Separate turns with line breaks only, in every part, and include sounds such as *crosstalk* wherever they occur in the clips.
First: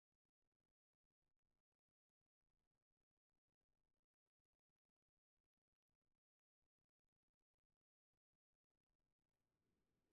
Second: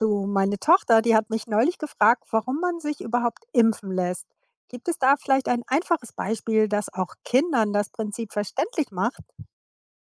Du, meine Tochter, die hat mich neulich gefragt, warum man sich überhaupt impfen lässt. Gibt es da vielleicht ein einfaches Beispiel, das auch Kindern das Prinzip verständlich macht?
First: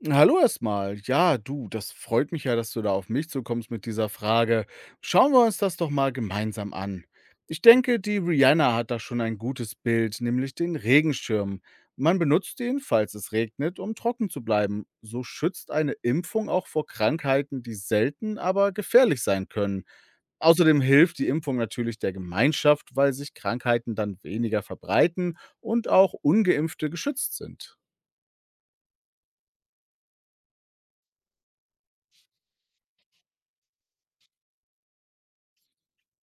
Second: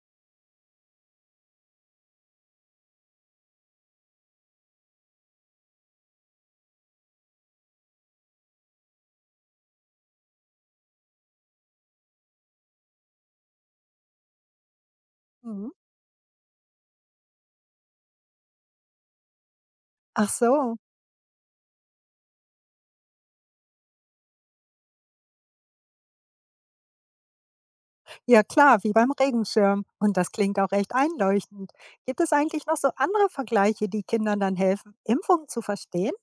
Hallo erstmal. Ja, du, das freut mich ja, dass du da auf mich zukommst mit dieser Frage. Schauen wir uns das doch mal gemeinsam an. Ich denke, die Rihanna hat da schon ein gutes Bild, nämlich den Regenschirm. Man benutzt ihn, falls es regnet, um trocken zu bleiben. So schützt
Mhm.
eine Impfung auch vor Krankheiten, die selten, aber gefährlich sein können.
Ach so.
Außerdem hilft die Impfung natürlich der Gemeinschaft, weil sich Krankheiten dann weniger verbreiten und auch ungeimpfte geschützt sind.
Ja klar, wie beim Regenschirm. Und das klingt auch recht einleuchtend. Gibt es eigentlich noch so andere Vergleiche, die Kindern dann helfen, Impfungen zu verstehen?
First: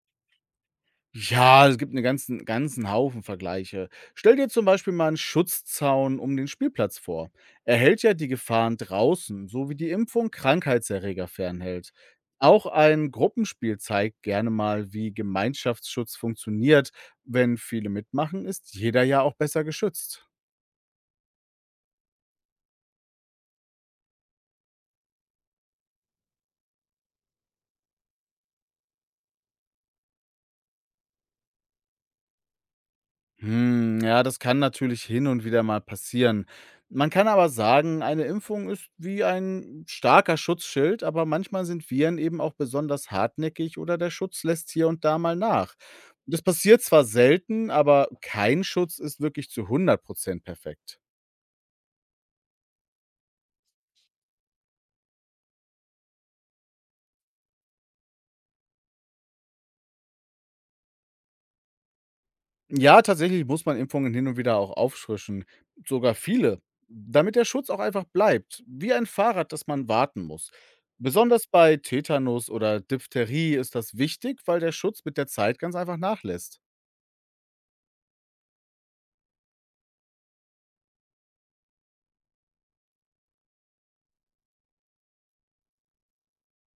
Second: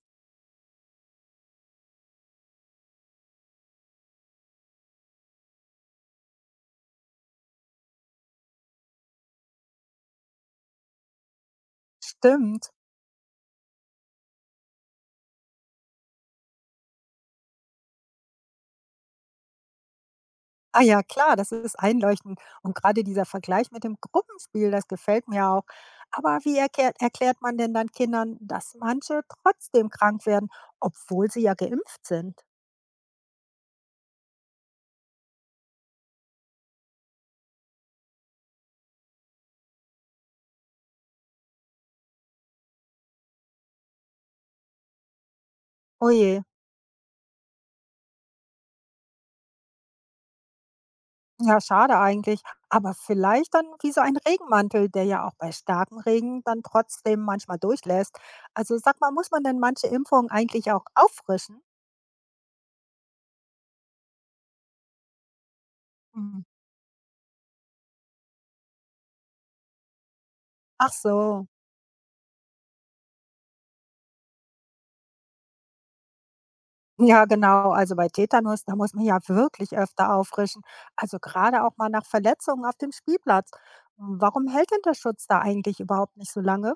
Ja, es gibt einen ganzen Haufen Vergleiche. Stell dir zum Beispiel mal einen Schutzzaun um den Spielplatz vor. Er hält ja die Gefahren draußen, so wie die Impfung Krankheitserreger fernhält. Auch
Stimmt.
ein Gruppenspiel zeigt gerne mal, wie Gemeinschaftsschutz funktioniert. Wenn viele mitmachen, ist jeder ja auch besser geschützt.
Ah ja, klar, das ist einleuchtend. Und gerade dieser Vergleich mit dem Gruppenspiel, das gefällt mir auch. Aber erklärt man denn dann Kindern, dass manche trotzdem krank werden, obwohl sie ja geimpft sind?
Hm, ja, das kann natürlich hin und wieder mal passieren. Man kann aber sagen, eine Impfung ist wie ein starker Schutzschild, aber manchmal sind Viren eben auch besonders hartnäckig oder der Schutz lässt hier und da mal nach.
Oje.
Das passiert zwar selten, aber kein Schutz ist wirklich zu 100% perfekt.
Ja, schade eigentlich. Aber vielleicht dann wie so ein Regenmantel, der ja auch bei starkem Regen dann trotzdem manchmal durchlässt. Also sag mal, muss man denn manche Impfungen eigentlich auch auffrischen?
Ja, tatsächlich muss man Impfungen hin und wieder auch auffrischen, sogar
Mhm.
viele, damit der Schutz auch einfach bleibt, wie ein Fahrrad, das man warten muss.
Ach so.
Besonders bei Tetanus oder Diphtherie ist das wichtig, weil der Schutz mit der Zeit ganz einfach nachlässt.
Ja, genau. Also bei Tetanus, da muss man ja wirklich öfter auffrischen. Also gerade auch mal nach Verletzungen auf dem Spielplatz. Warum hält denn der Schutz da eigentlich überhaupt nicht so lange?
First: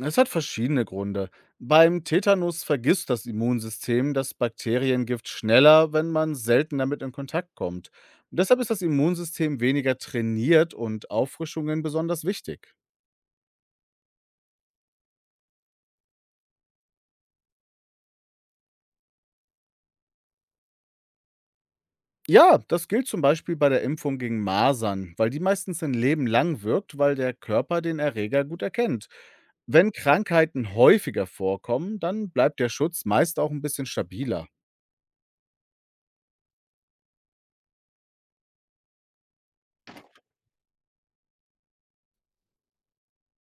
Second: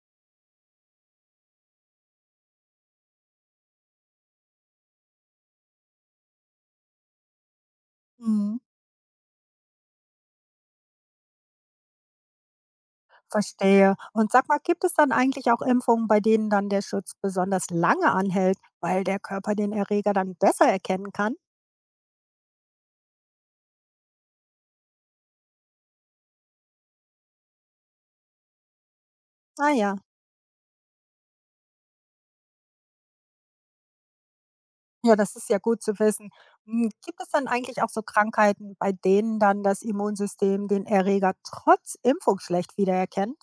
Es hat verschiedene Gründe. Beim Tetanus vergisst das Immunsystem das Bakteriengift schneller, wenn man selten damit in Kontakt kommt.
Mhm.
Deshalb ist das Immunsystem weniger trainiert und Auffrischungen besonders wichtig.
Verstehe. Und sag mal, gibt es dann eigentlich auch Impfungen, bei denen dann der Schutz besonders lange anhält, weil der Körper den Erreger dann besser erkennen kann?
Ja, das gilt zum Beispiel bei der Impfung gegen Masern, weil die meistens ein Leben lang wirkt, weil der Körper den Erreger gut erkennt.
Ah
Wenn
ja,
Krankheiten häufiger vorkommen, dann bleibt der Schutz meist auch ein bisschen stabiler.
ja, das ist ja gut zu wissen. Hm, gibt es dann eigentlich auch so Krankheiten, bei denen dann das Immunsystem den Erreger trotz Impfung schlecht wiedererkennt?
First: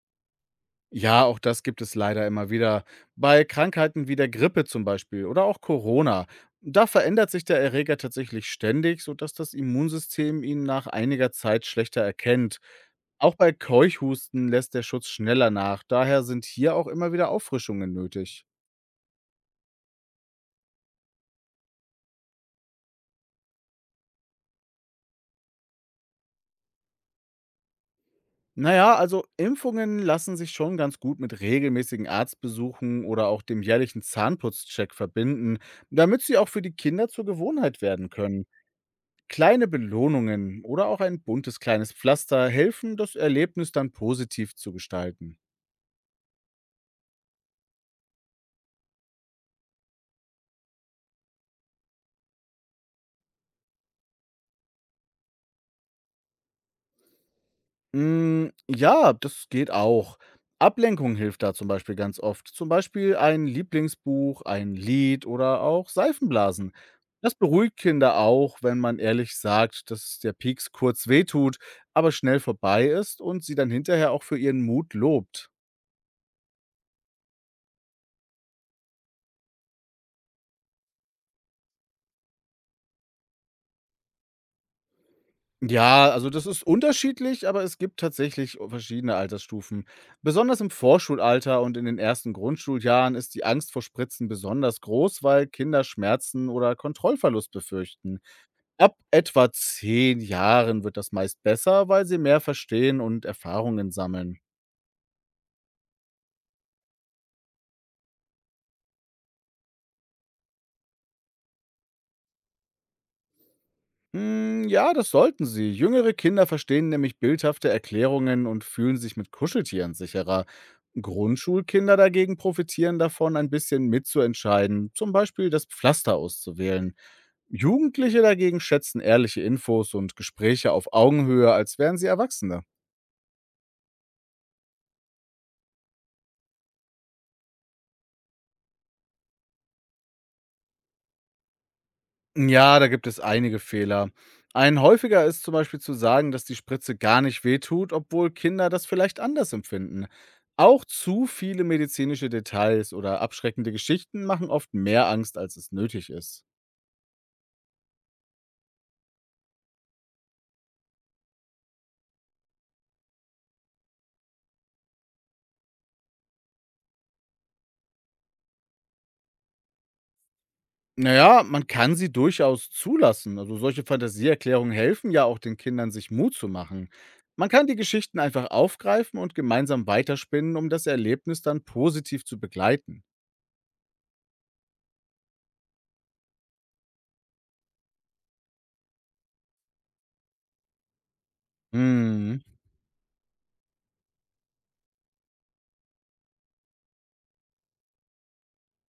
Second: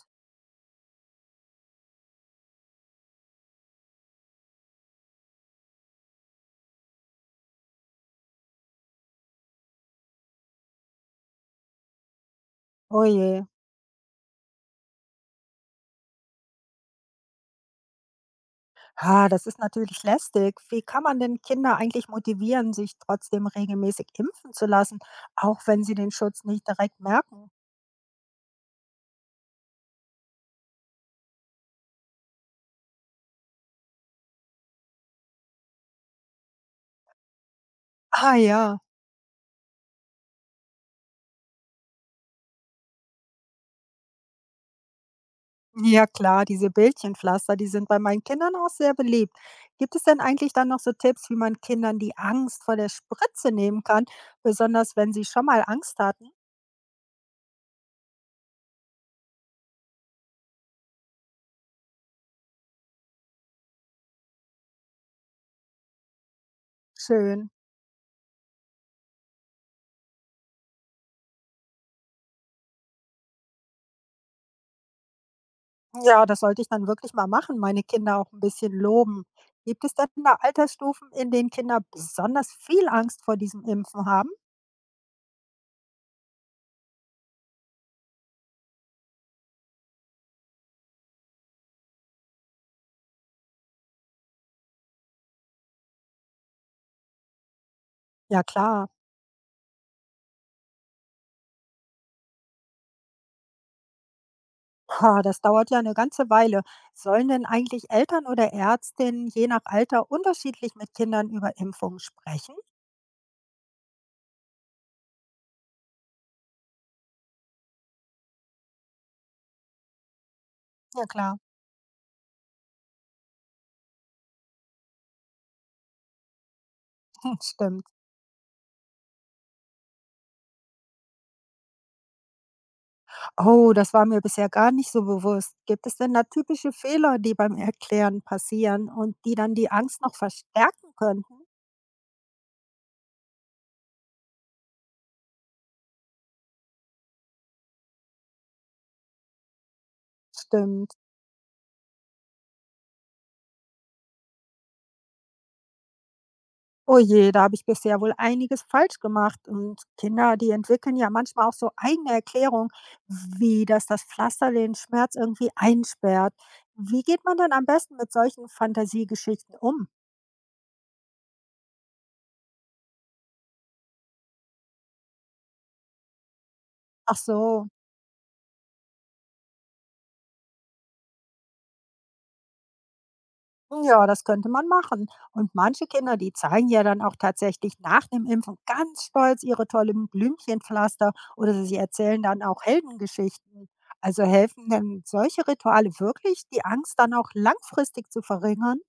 Ja, auch das gibt es leider immer wieder. Bei Krankheiten wie der Grippe zum Beispiel oder auch Corona. Da verändert sich der Erreger tatsächlich ständig, sodass das Immunsystem ihn nach einiger Zeit schlechter erkennt.
Oh
Auch
je.
bei Keuchhusten lässt der Schutz schneller nach. Daher sind hier auch immer wieder Auffrischungen nötig.
Ah, das ist natürlich lästig. Wie kann man denn Kinder eigentlich motivieren, sich trotzdem regelmäßig impfen zu lassen, auch wenn sie den Schutz nicht direkt merken?
Naja, also Impfungen lassen sich schon ganz gut mit regelmäßigen Arztbesuchen oder auch dem jährlichen Zahnputzcheck verbinden, damit sie auch für die Kinder zur Gewohnheit werden
Ah
können.
ja.
Kleine Belohnungen oder auch ein buntes kleines Pflaster helfen, das Erlebnis dann positiv zu gestalten.
Ja klar, diese Bildchenpflaster, die sind bei meinen Kindern auch sehr beliebt. Gibt es denn eigentlich dann noch so Tipps, wie man Kindern die Angst vor der Spritze nehmen kann, besonders wenn sie schon mal Angst hatten?
Ja, das geht auch. Ablenkung hilft da zum Beispiel ganz oft. Zum Beispiel ein Lieblingsbuch, ein Lied oder auch Seifenblasen. Das
Schön.
beruhigt Kinder auch, wenn man ehrlich sagt, dass der Pieks kurz wehtut, aber schnell vorbei ist und sie dann hinterher auch für ihren Mut lobt.
Ja, das sollte ich dann wirklich mal machen, meine Kinder auch ein bisschen loben. Gibt es denn da Altersstufen, in denen Kinder besonders viel Angst vor diesem Impfen haben?
Ja, also das ist unterschiedlich, aber es gibt tatsächlich verschiedene Altersstufen. Besonders im Vorschulalter und in den ersten Grundschuljahren ist die Angst vor Spritzen besonders groß, weil Kinder Schmerzen oder Kontrollverlust befürchten.
Ja klar.
Ab etwa 10 Jahren wird das meist besser, weil sie mehr verstehen und Erfahrungen sammeln.
Ha, das dauert ja eine ganze Weile. Sollen denn eigentlich Eltern oder Ärztinnen je nach Alter unterschiedlich mit Kindern über Impfungen sprechen?
Hm, ja, das sollten sie. Jüngere Kinder verstehen nämlich bildhafte Erklärungen und fühlen sich mit Kuscheltieren sicherer.
Ja klar.
Grundschulkinder dagegen profitieren davon, ein bisschen mitzuentscheiden, zum Beispiel das Pflaster auszuwählen.
*laughs* Hm, stimmt.
Jugendliche dagegen schätzen ehrliche Infos und Gespräche auf Augenhöhe, als wären sie Erwachsene.
Oh, das war mir bisher gar nicht so bewusst. Gibt es denn da typische Fehler, die beim Erklären passieren und die dann die Angst noch verstärken könnten?
Ja, da gibt es einige Fehler. Ein häufiger ist zum Beispiel zu sagen, dass die Spritze gar nicht wehtut, obwohl Kinder das vielleicht anders empfinden. Auch
Stimmt.
zu viele medizinische Details oder abschreckende Geschichten machen oft mehr Angst, als es nötig ist.
Oh je, da habe ich bisher wohl einiges falsch gemacht. Und Kinder, die entwickeln ja manchmal auch so eigene Erklärungen, wie dass das Pflaster den Schmerz irgendwie einsperrt. Wie geht man dann am besten mit solchen Fantasiegeschichten um?
Naja, man kann sie durchaus zulassen. Also solche Fantasieerklärungen helfen ja auch den Kindern, sich Mut zu machen.
Ach
Man kann
so.
die Geschichten einfach aufgreifen und gemeinsam weiterspinnen, um das Erlebnis dann positiv zu begleiten.
Ja, das könnte man machen. Und manche Kinder, die zeigen ja dann auch tatsächlich nach dem Impfen ganz stolz ihre tollen Blümchenpflaster oder sie erzählen
Mhm.
dann auch Heldengeschichten. Also helfen denn solche Rituale wirklich, die Angst dann auch langfristig zu verringern?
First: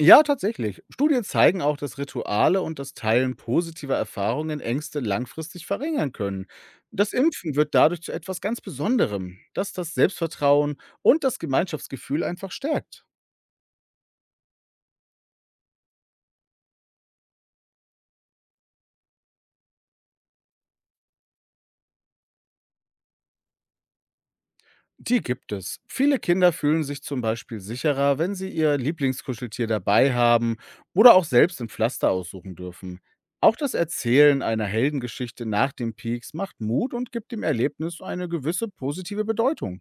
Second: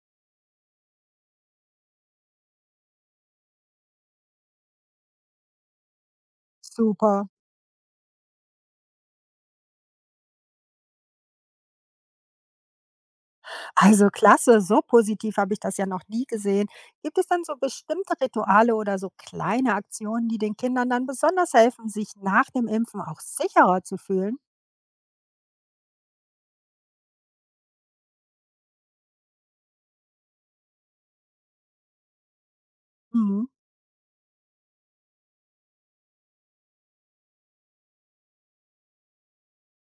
Ja, tatsächlich. Studien zeigen auch, dass Rituale und das Teilen positiver Erfahrungen Ängste langfristig verringern können. Das
Super.
Impfen wird dadurch zu etwas ganz Besonderem, das das Selbstvertrauen und das Gemeinschaftsgefühl einfach stärkt.
Also klasse, so positiv habe ich das ja noch nie gesehen. Gibt es dann so bestimmte Rituale oder so kleine Aktionen, die den Kindern dann besonders helfen, sich nach dem Impfen auch sicherer zu fühlen?
Die gibt es. Viele Kinder fühlen sich zum Beispiel sicherer, wenn sie ihr Lieblingskuscheltier dabei haben oder auch selbst ein Pflaster aussuchen dürfen.
Mhm.
Auch das Erzählen einer Heldengeschichte nach dem Peaks macht Mut und gibt dem Erlebnis eine gewisse positive Bedeutung.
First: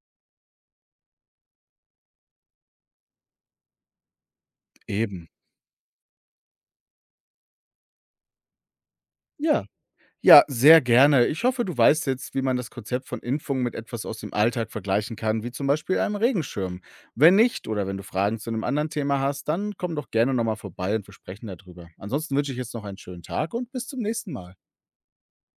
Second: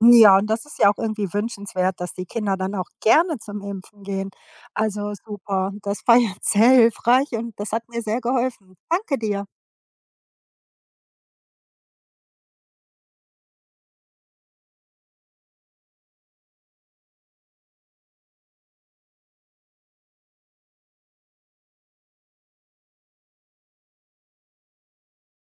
Ja, und das ist ja auch irgendwie wünschenswert, dass die Kinder dann auch gerne zum Impfen gehen. Also
Eben.
super, das war jetzt sehr hilfreich und das hat mir sehr geholfen. Danke dir.
Ja. Ja, sehr gerne. Ich hoffe, du weißt jetzt, wie man das Konzept von Impfungen mit etwas aus dem Alltag vergleichen kann, wie zum Beispiel einem Regenschirm. Wenn nicht oder wenn du Fragen zu einem anderen Thema hast, dann komm doch gerne nochmal vorbei und wir sprechen darüber. Ansonsten wünsche ich jetzt noch einen schönen Tag und bis zum nächsten Mal.